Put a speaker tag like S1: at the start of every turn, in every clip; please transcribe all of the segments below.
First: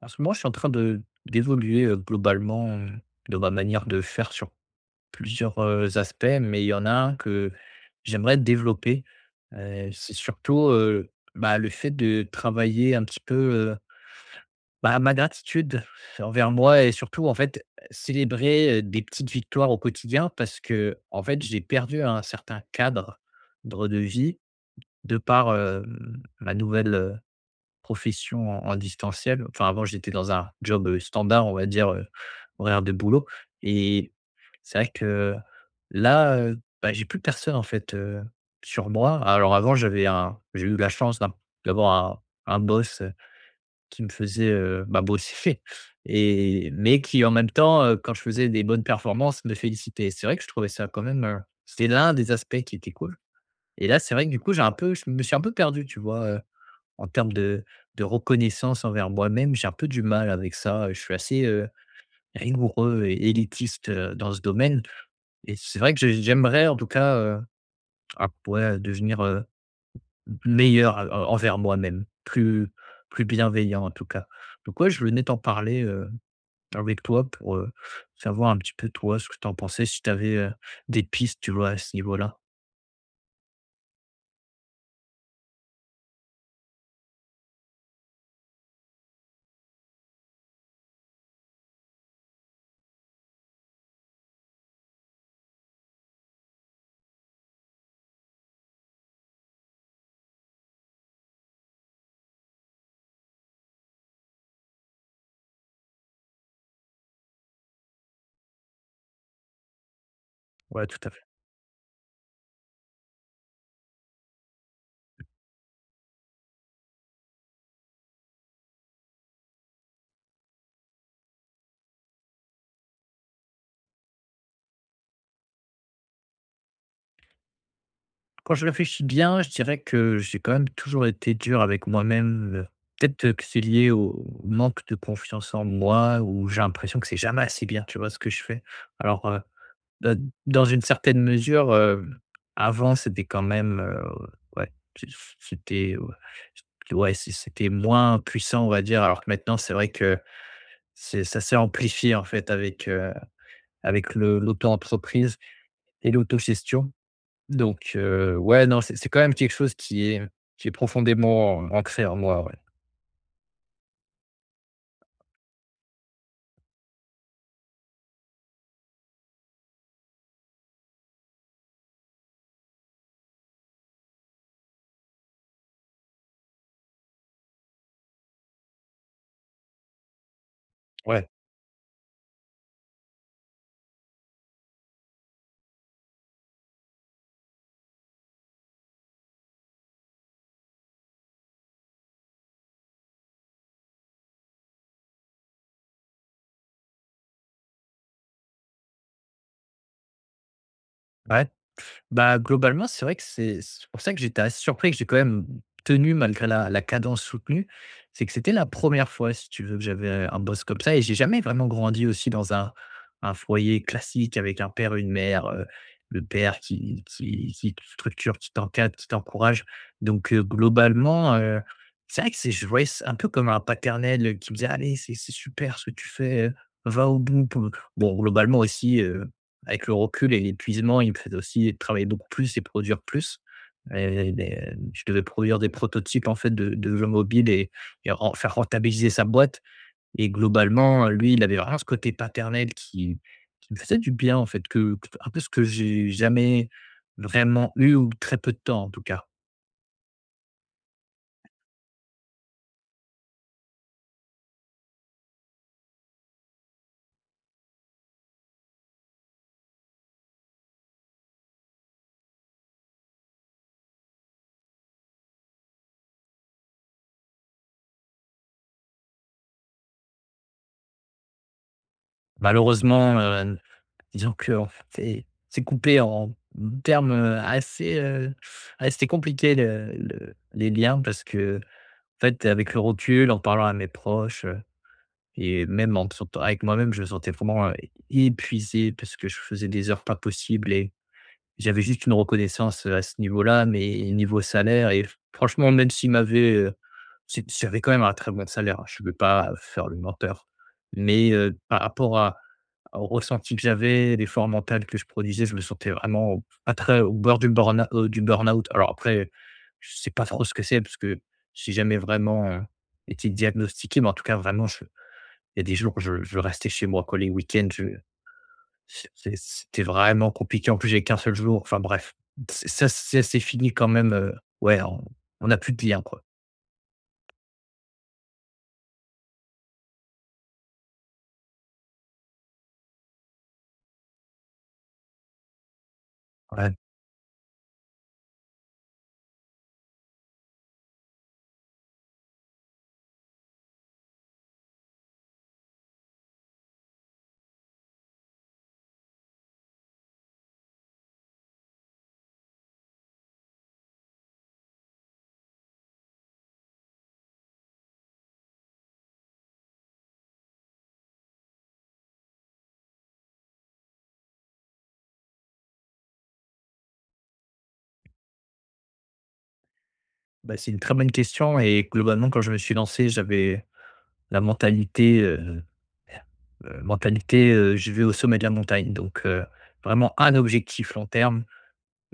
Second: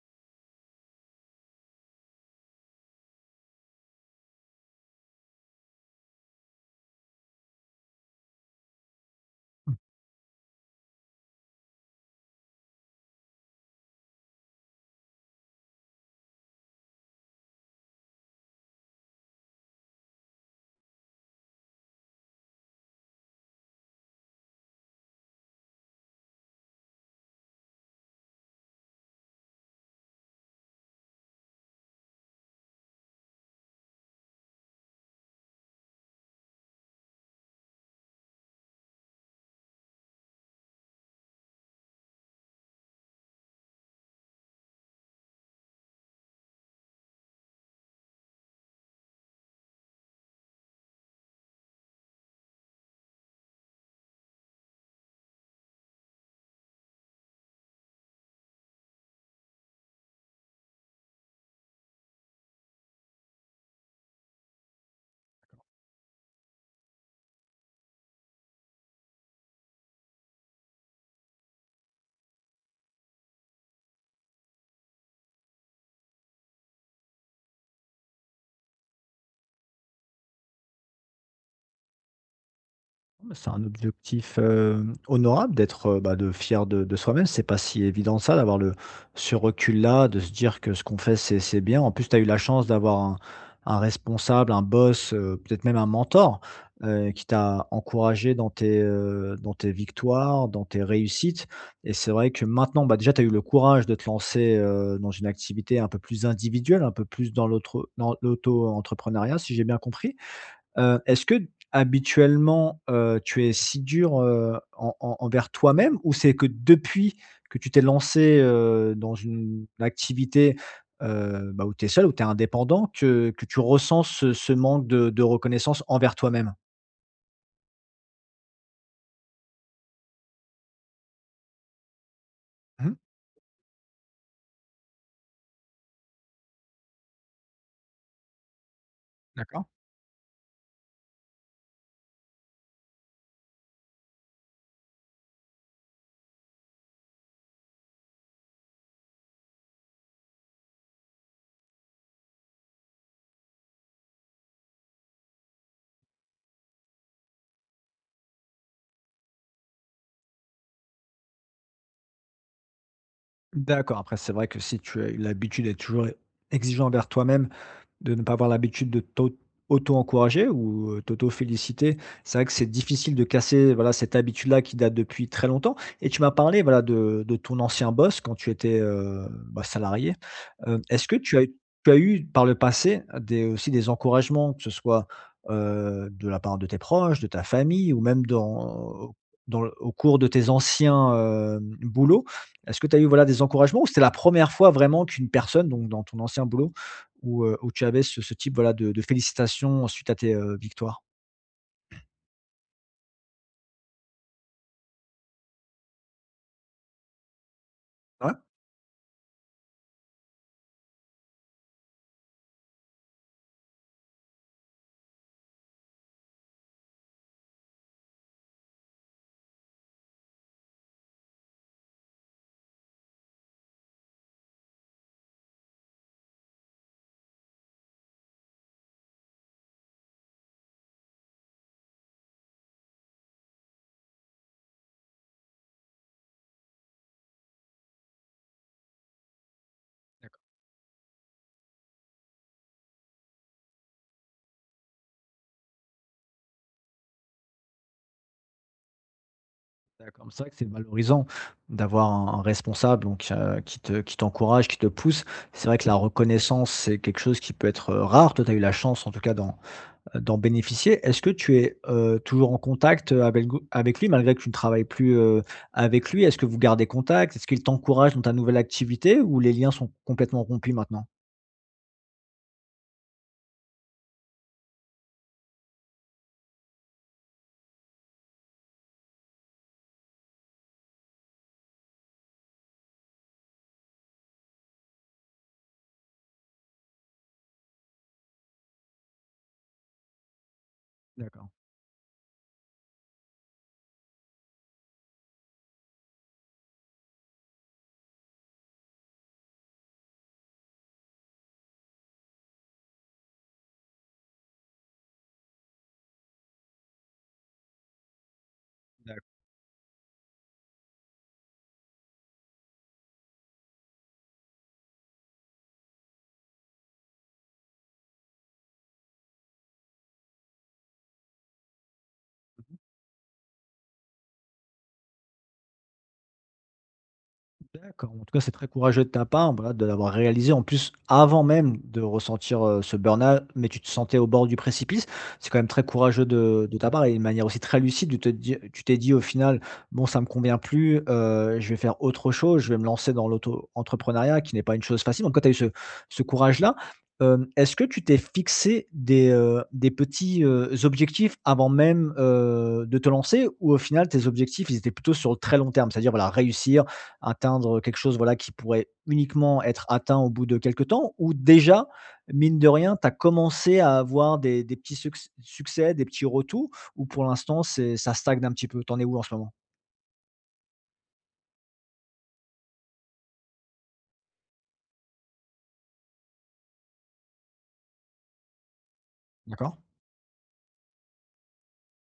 S1: En ce moment, je suis en train de d'évoluer, globalement, dans ma manière de faire sur plusieurs, aspects, mais il y en a un que j'aimerais développer, c'est surtout, bah, le fait de travailler un petit peu, bah, ma gratitude envers moi et surtout, en fait, célébrer, des petites victoires au quotidien parce que en fait, j'ai perdu un certain cadre de vie de par, ma nouvelle profession en distanciel. Enfin, avant, j'étais dans un job, standard, on va dire, horaire de boulot, et c'est vrai que là, bah, j'ai plus personne en fait, sur moi. Alors avant, j'ai eu la chance d'avoir un boss, qui me faisait, bah, bosser mais qui en même temps, quand je faisais des bonnes performances, me félicitait. C'est vrai que je trouvais ça quand même, c'était l'un des aspects qui était cool, et là, c'est vrai que du coup, j'ai un peu je me suis un peu perdu, tu vois, en termes de reconnaissance envers moi-même, j'ai un peu du mal avec ça. Je suis assez, rigoureux et élitiste, dans ce domaine, et c'est vrai que j'aimerais en tout cas, ah ouais, devenir, meilleur en envers moi-même, plus bienveillant en tout cas. Donc ouais, je venais t'en parler, avec toi pour, savoir un petit peu toi ce que tu en pensais, si tu avais des pistes, tu vois, à ce niveau-là.
S2: Mais c'est un objectif, honorable d'être, de fier de soi-même. C'est pas si évident ça, d'avoir le ce recul-là, de se dire que ce qu'on fait, c'est bien. En plus, tu as eu la chance d'avoir un responsable, un boss, peut-être même un mentor, qui t'a encouragé dans dans tes victoires, dans tes réussites. Et c'est vrai que maintenant, bah, déjà, tu as eu le courage de te lancer, dans une activité un peu plus individuelle, un peu plus dans l'autre dans l'auto-entrepreneuriat, si j'ai bien compris.
S1: Ouais, tout à fait.
S2: Est-ce que habituellement, tu es si dur, en envers toi-même, ou c'est que depuis que tu t'es lancé, dans une activité, où tu es seul, où tu es indépendant, que tu ressens ce manque de reconnaissance envers toi-même?
S1: Quand je réfléchis bien, je dirais que j'ai quand même toujours été dur avec moi-même,
S2: Mmh.
S1: peut-être que c'est lié au manque de confiance en moi, où j'ai l'impression que c'est jamais assez bien, tu vois ce que je fais? Alors,
S2: D'accord.
S1: d dans une certaine mesure, avant c'était quand même, ouais, c ouais, c c'était moins puissant, on va dire, alors que maintenant c'est vrai que c'est ça s'est amplifié en fait avec, avec le l'auto-entreprise et l'autogestion. Donc ouais, non, c'est quand même quelque chose qui est profondément ancré en moi, ouais.
S2: D'accord, après c'est vrai que si tu as eu l'habitude d'être toujours exigeant envers toi-même. De ne pas avoir l'habitude de t'au auto-encourager ou, t'auto-féliciter. C'est vrai que c'est difficile de casser, voilà, cette habitude-là qui date depuis très longtemps, et tu m'as parlé, voilà, de ton ancien boss quand tu étais, salarié. Est-ce que
S1: Ouais.
S2: tu as eu par le passé des aussi des encouragements, que ce soit, de la part de tes proches, de ta famille, ou même dans le au cours de tes anciens, boulots? Est-ce que tu as eu, voilà, des encouragements, ou c'était la première fois vraiment qu'une personne, donc dans ton ancien boulot, ou, où tu avais ce type, voilà, de félicitations suite à tes, victoires?
S1: Ouais. Bah, globalement, c'est vrai que c'est pour ça que j'étais assez surpris que j'ai quand même tenu malgré la cadence soutenue. C'est que
S2: Ouais.
S1: c'était la première fois, si tu veux, que j'avais un boss comme ça, et j'ai jamais vraiment grandi aussi dans un foyer classique avec un père et une mère, le père qui te structure, qui t'encadre, qui t'encourage. Donc globalement, c'est vrai que c'est je voyais ça un peu comme un paternel, qui me disait: «Allez, c'est super ce que tu fais, va au bout». Bon, globalement aussi, avec le recul et l'épuisement, il me faisait aussi travailler beaucoup plus et produire plus. Et des je devais produire des prototypes, en fait, de jeux mobiles, et ren faire rentabiliser sa boîte, et globalement, lui, il avait vraiment ce côté paternel qui me faisait du bien, en fait, que un peu ce que j'ai jamais vraiment eu, ou très peu de temps, en tout cas.
S2: D'accord, c'est vrai que c'est valorisant d'avoir un responsable, donc qui t'encourage, qui te pousse. C'est vrai que la reconnaissance, c'est quelque chose qui peut être, rare. Toi, tu as eu la chance en tout cas dans d'en bénéficier. Est-ce que tu es, toujours en contact, avec lui malgré que tu ne travailles plus, avec lui? Est-ce que vous gardez contact? Est-ce qu'il t'encourage dans ta nouvelle activité, ou les liens sont complètement rompus maintenant?
S1: Malheureusement, disons qu'on s'est coupé en termes, assez, assez compliqués, le les liens, parce que En fait, avec le recul, en parlant à mes proches, et même en me avec moi-même, je me sentais vraiment, épuisé parce que je faisais des heures pas possibles et
S2: D'accord.
S1: j'avais juste une reconnaissance, à ce niveau-là, mais niveau salaire. Et franchement, même s'il m'avait, c'est j'avais quand même un très bon salaire, hein, je ne veux pas faire le menteur. Mais, par rapport à au ressenti que j'avais, l'effort mental que je produisais, je me sentais vraiment pas très au bord du burn-out, du burn-out. Alors après, je sais pas trop ce que c'est parce que j'ai jamais vraiment, été diagnostiqué, mais en tout cas, vraiment, je il y a des jours, je restais chez moi, quoi, les week-ends, c'était vraiment compliqué. En plus, j'ai qu'un seul jour. Enfin bref, c'est ça c'est s'est fini quand même, ouais, on a plus de lien, quoi.
S2: D'accord. En tout cas, c'est très courageux de ta part, voilà, de l'avoir réalisé en plus avant même de ressentir, ce burn-out, mais tu te sentais au bord du précipice. C'est quand même très courageux de
S1: Ouais,
S2: de ta part, et une manière aussi très lucide de te dire, tu t'es dit au final: «Bon, ça me convient plus, je vais faire autre chose, je vais me lancer dans l'auto-entrepreneuriat qui n'est pas une chose facile». En tout tu as eu ce courage-là. Est-ce que tu t'es fixé des petits, objectifs avant même, de te lancer, ou au final tes objectifs, ils étaient plutôt sur le très long terme? C'est-à-dire, voilà, réussir atteindre quelque chose, voilà, qui pourrait uniquement être atteint au bout de quelque temps? Ou déjà, mine de rien, tu as commencé à avoir des petits succès, des petits retours? Ou pour l'instant, c'est ça stagne un petit peu? T'en es où en ce moment?
S1: bah, c'est une très bonne question, et globalement, quand je me suis lancé, j'avais la mentalité, je vais au sommet de la montagne. Donc
S2: D'accord.
S1: vraiment un objectif long terme,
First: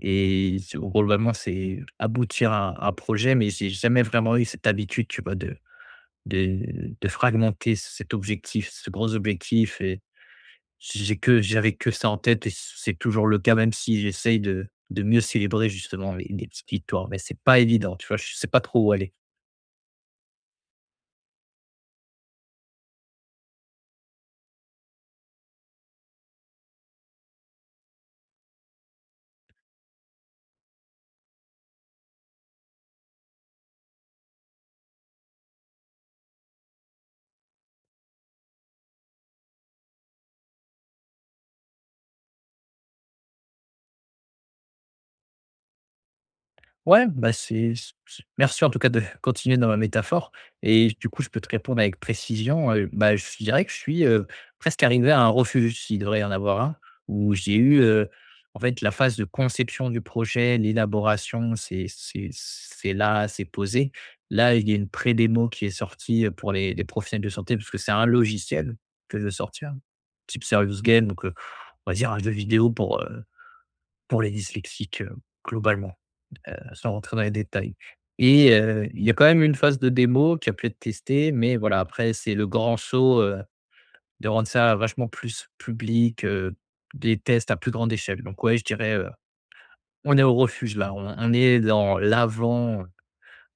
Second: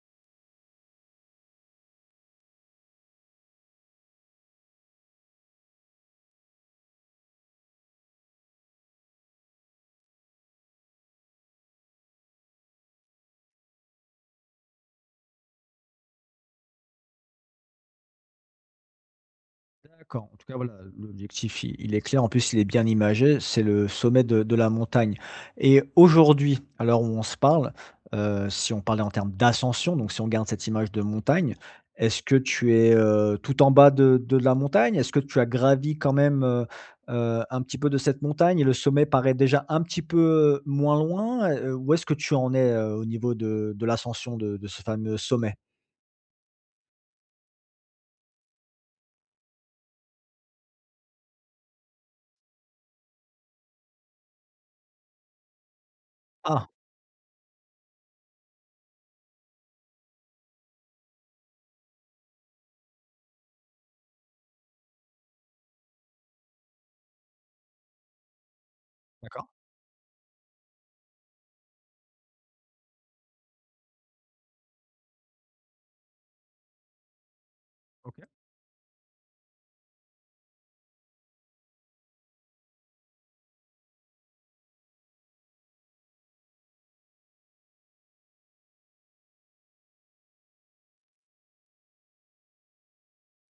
S1: et c'est globalement, c'est aboutir à un projet, mais j'ai jamais vraiment eu cette habitude, tu vois, de fragmenter cet objectif, ce gros objectif. Et j'avais que ça en tête, et c'est toujours le cas, même si j'essaye de mieux célébrer justement les petites victoires, mais c'est pas évident, tu vois? Je sais pas trop où aller.
S2: D'accord. En tout cas, voilà, l'objectif, i il est clair. En plus, il est bien imagé. C'est le sommet de la montagne. Et aujourd'hui, à l'heure où on se parle, si on parlait en termes d'ascension, donc si on garde cette image de montagne, est-ce que tu es, tout en bas de la montagne? Est-ce que tu as gravi quand même, un petit peu de cette montagne, et le sommet paraît déjà un petit peu, moins loin? Où est-ce que tu en es, au niveau de l'ascension de ce fameux sommet?
S1: Ouais, bah, c'est c merci en tout cas de continuer dans ma métaphore, et du coup, je peux te répondre avec précision, bah, je dirais que je suis, presque arrivé à un refuge, s'il devrait y en avoir
S2: Ah!
S1: un, où j'ai eu, en fait, la phase de conception du projet, l'élaboration, c'est là, c'est posé. Là, il y a une pré-démo qui est sortie, pour les professionnels de santé, parce que c'est un logiciel que je veux
S2: D'accord.
S1: sortir, type Serious Game, donc on va dire un jeu vidéo pour les dyslexiques, globalement, sans rentrer dans les détails,
S2: OK.
S1: et il y a quand même une phase de démo qui a pu être testée, mais voilà, après c'est le grand saut, de rendre ça vachement plus public, des tests à plus grande échelle. Donc ouais, je dirais, on est au refuge là, on est dans l'avant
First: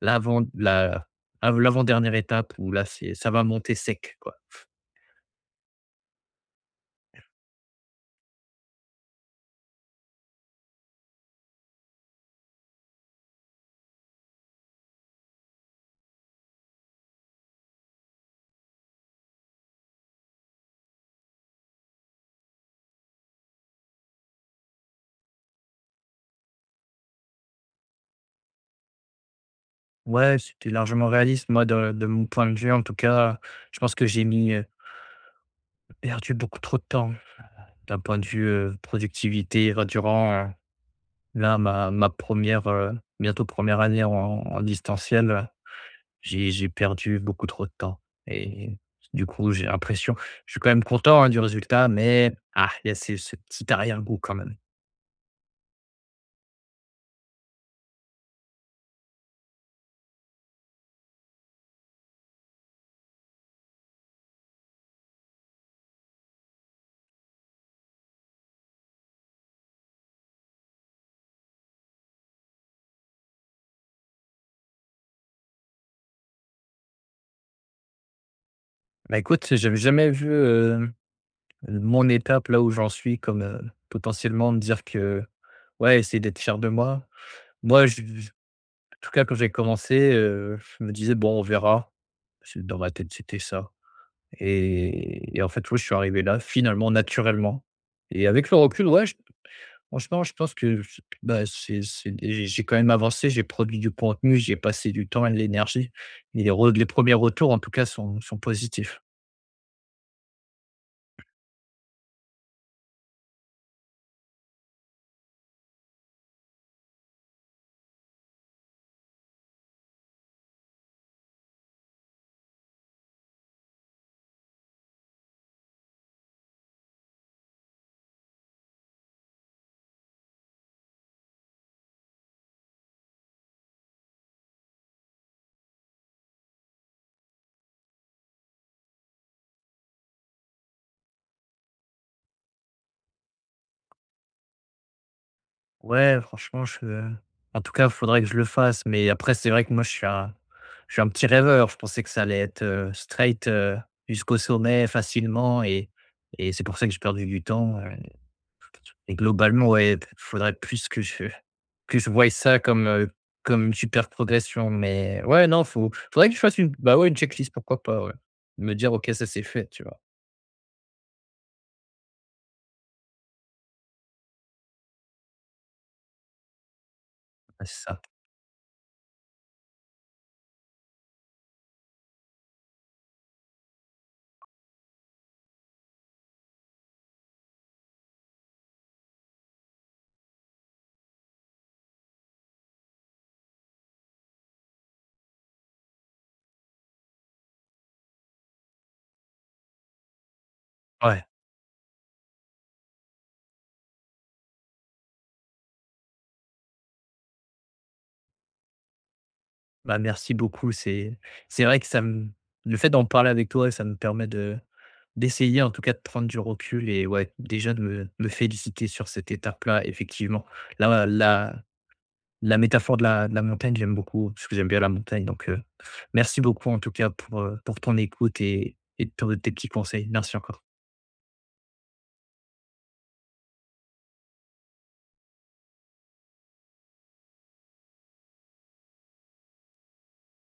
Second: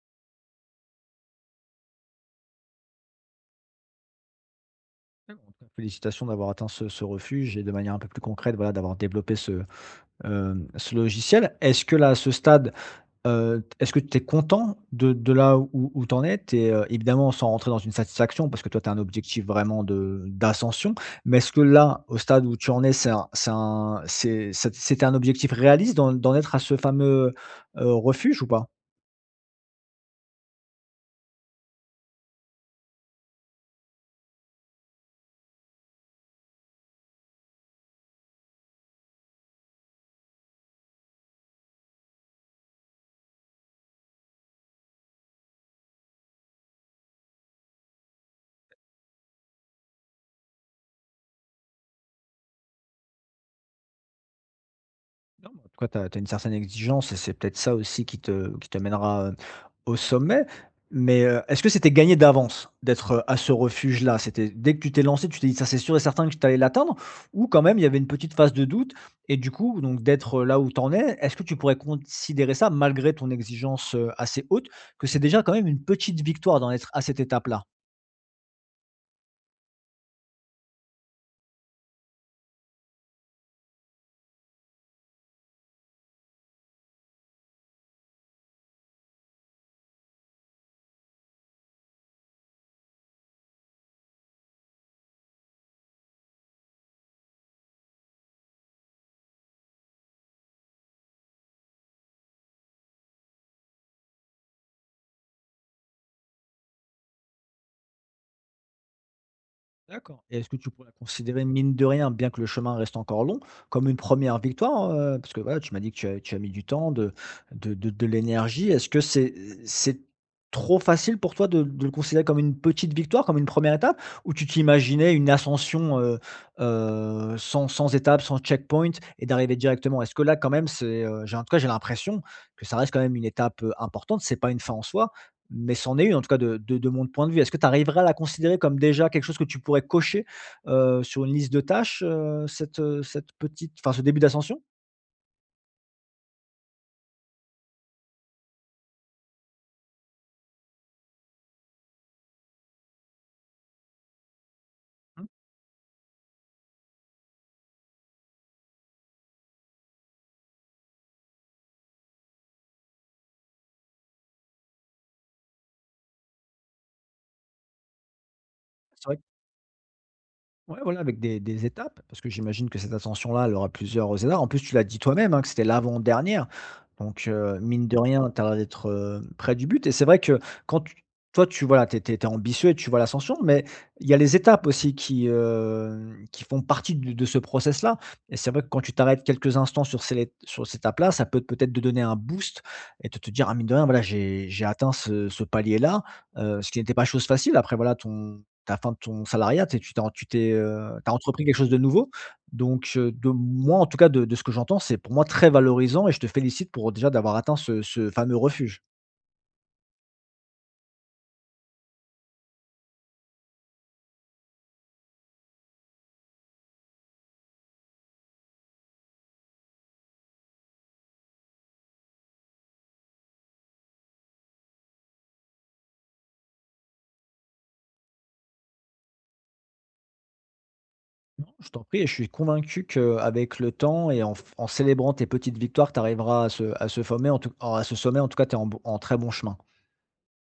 S1: l'avant la av l'avant-dernière étape, où là, c'est ça va monter sec, quoi.
S2: D'accord, en tout cas, félicitations d'avoir atteint ce refuge, et de manière un peu plus concrète, voilà, d'avoir développé ce, ce logiciel. Est-ce que là, à ce stade, est-ce que tu es content de là où tu en es? Tu es, évidemment sans rentrer dans une satisfaction parce que toi, tu as un objectif vraiment de d'ascension, mais est-ce que là, au stade où tu en es, c'était un objectif réaliste d'en être à ce fameux, refuge ou pas?
S1: Ouais, c'était largement réaliste. Moi, de mon point de vue, en tout cas, je pense que j'ai perdu beaucoup trop de temps d'un point de vue, productivité, va durant, là, ma première re bientôt première année en distanciel. J'ai perdu beaucoup trop de temps, et du coup, j'ai l'impression, je suis quand même content, hein, du résultat, mais ah, il y a ce petit arrière-goût quand même.
S2: Non, mais en tout cas, tu as une certaine exigence, et c'est peut-être ça aussi qui te mènera, au sommet. Mais, est-ce que c'était gagné d'avance d'être, à ce refuge-là? C'était dès que tu t'es lancé, tu t'es dit: «Ça, c'est sûr et certain que tu allais l'atteindre», ou quand même il y avait une petite phase de doute, et du coup, donc d'être, là où tu en es, est-ce que tu pourrais considérer ça malgré ton exigence, assez haute, que c'est déjà quand même une petite victoire d'en être à cette étape-là?
S1: Bah, écoute, j'avais jamais vu, mon étape là où j'en suis comme, potentiellement me dire que ouais, essayer d'être fier de moi. Moi, je tout cas, quand j'ai commencé, je me disais: «Bon, on verra». C'est dans ma tête, c'était ça, et en fait, oui, je suis arrivé là, finalement, naturellement, et avec le recul, ouais, j franchement, je pense que j bah, c'est des j'ai quand même avancé, j'ai produit du contenu, j'ai passé du temps et de l'énergie, et les premiers retours, en tout cas, sont positifs.
S2: D'accord. Et est-ce que tu pourrais considérer, mine de rien, bien que le chemin reste encore long, comme une première victoire? Parce que voilà, tu m'as dit que tu as mis du temps, de l'énergie. Est-ce que c'est trop facile pour toi de le considérer comme une petite victoire, comme une première étape? Ou tu t'imaginais une ascension, sans étape, sans checkpoint, et d'arriver directement? Est-ce que là, quand même, c'est, j'ai en tout cas, j'ai l'impression que ça reste quand même une étape, importante, c'est pas une fin en soi, mais c'en est une en tout cas de mon point de vue. Est-ce que tu arriverais à la considérer comme déjà quelque chose que tu pourrais cocher, sur une liste de tâches, cette petite enfin ce début d'ascension?
S1: Ouais, franchement, je en tout cas, faudrait que je le fasse, mais après, c'est vrai que moi, je suis un petit rêveur. Je pensais que ça allait être, straight, jusqu'au sommet
S2: Mmh.
S1: facilement, et c'est pour ça que j'ai perdu du temps, et globalement, ouais, p faudrait plus que je voie ça comme, comme une super progression, mais ouais, non, faut faudrait que je fasse une bah, ouais, une checklist, pourquoi pas, ouais. Me dire: «OK, ça, c'est fait», tu vois?
S2: Ouais, voilà, avec des étapes, parce que j'imagine que cette ascension-là, elle aura plusieurs étapes. En plus, tu l'as dit toi-même, hein, que c'était l'avant-dernière. Donc,
S1: Ouais, c'est
S2: mine de
S1: ça.
S2: rien, tu as l'air d'être, près du but. Et c'est vrai que quand tu toi, tu voilà, t'es t'es tu ambitieux, et tu vois l'ascension, mais il y a les étapes aussi qui, qui font partie de ce process-là. Et c'est vrai que quand tu t'arrêtes quelques instants sur ces sur cette étape-là, ça peut peut-être te donner un boost, et te dire: «Ah, mine de rien, voilà, j'ai atteint ce palier-là», ce qui n'était pas chose facile. Après voilà, ton ta fin de ton salariat, tu tu t'es tu t'es, tu as
S1: Ouais,
S2: entrepris quelque chose de nouveau. Donc, de moi, en tout cas, de ce que j'entends, c'est pour moi très valorisant, et je te félicite pour déjà d'avoir atteint ce fameux refuge.
S1: bah, merci beaucoup. C'est vrai que ça me le fait d'en parler avec toi, ça me permet de D'essayer en tout cas de prendre du recul, et ouais, déjà de me féliciter sur cette étape-là, effectivement. Là la la métaphore de la montagne, j'aime beaucoup, parce que j'aime bien la montagne, donc merci beaucoup en tout cas pour, pour ton écoute, et pour tes petits conseils. Merci encore.
S2: Non, je t'en prie, et je suis convaincu qu'avec le temps et en f en célébrant tes petites victoires, tu arriveras à ce sommet en tout à ce sommet, en tout cas, tu es en b en très bon chemin.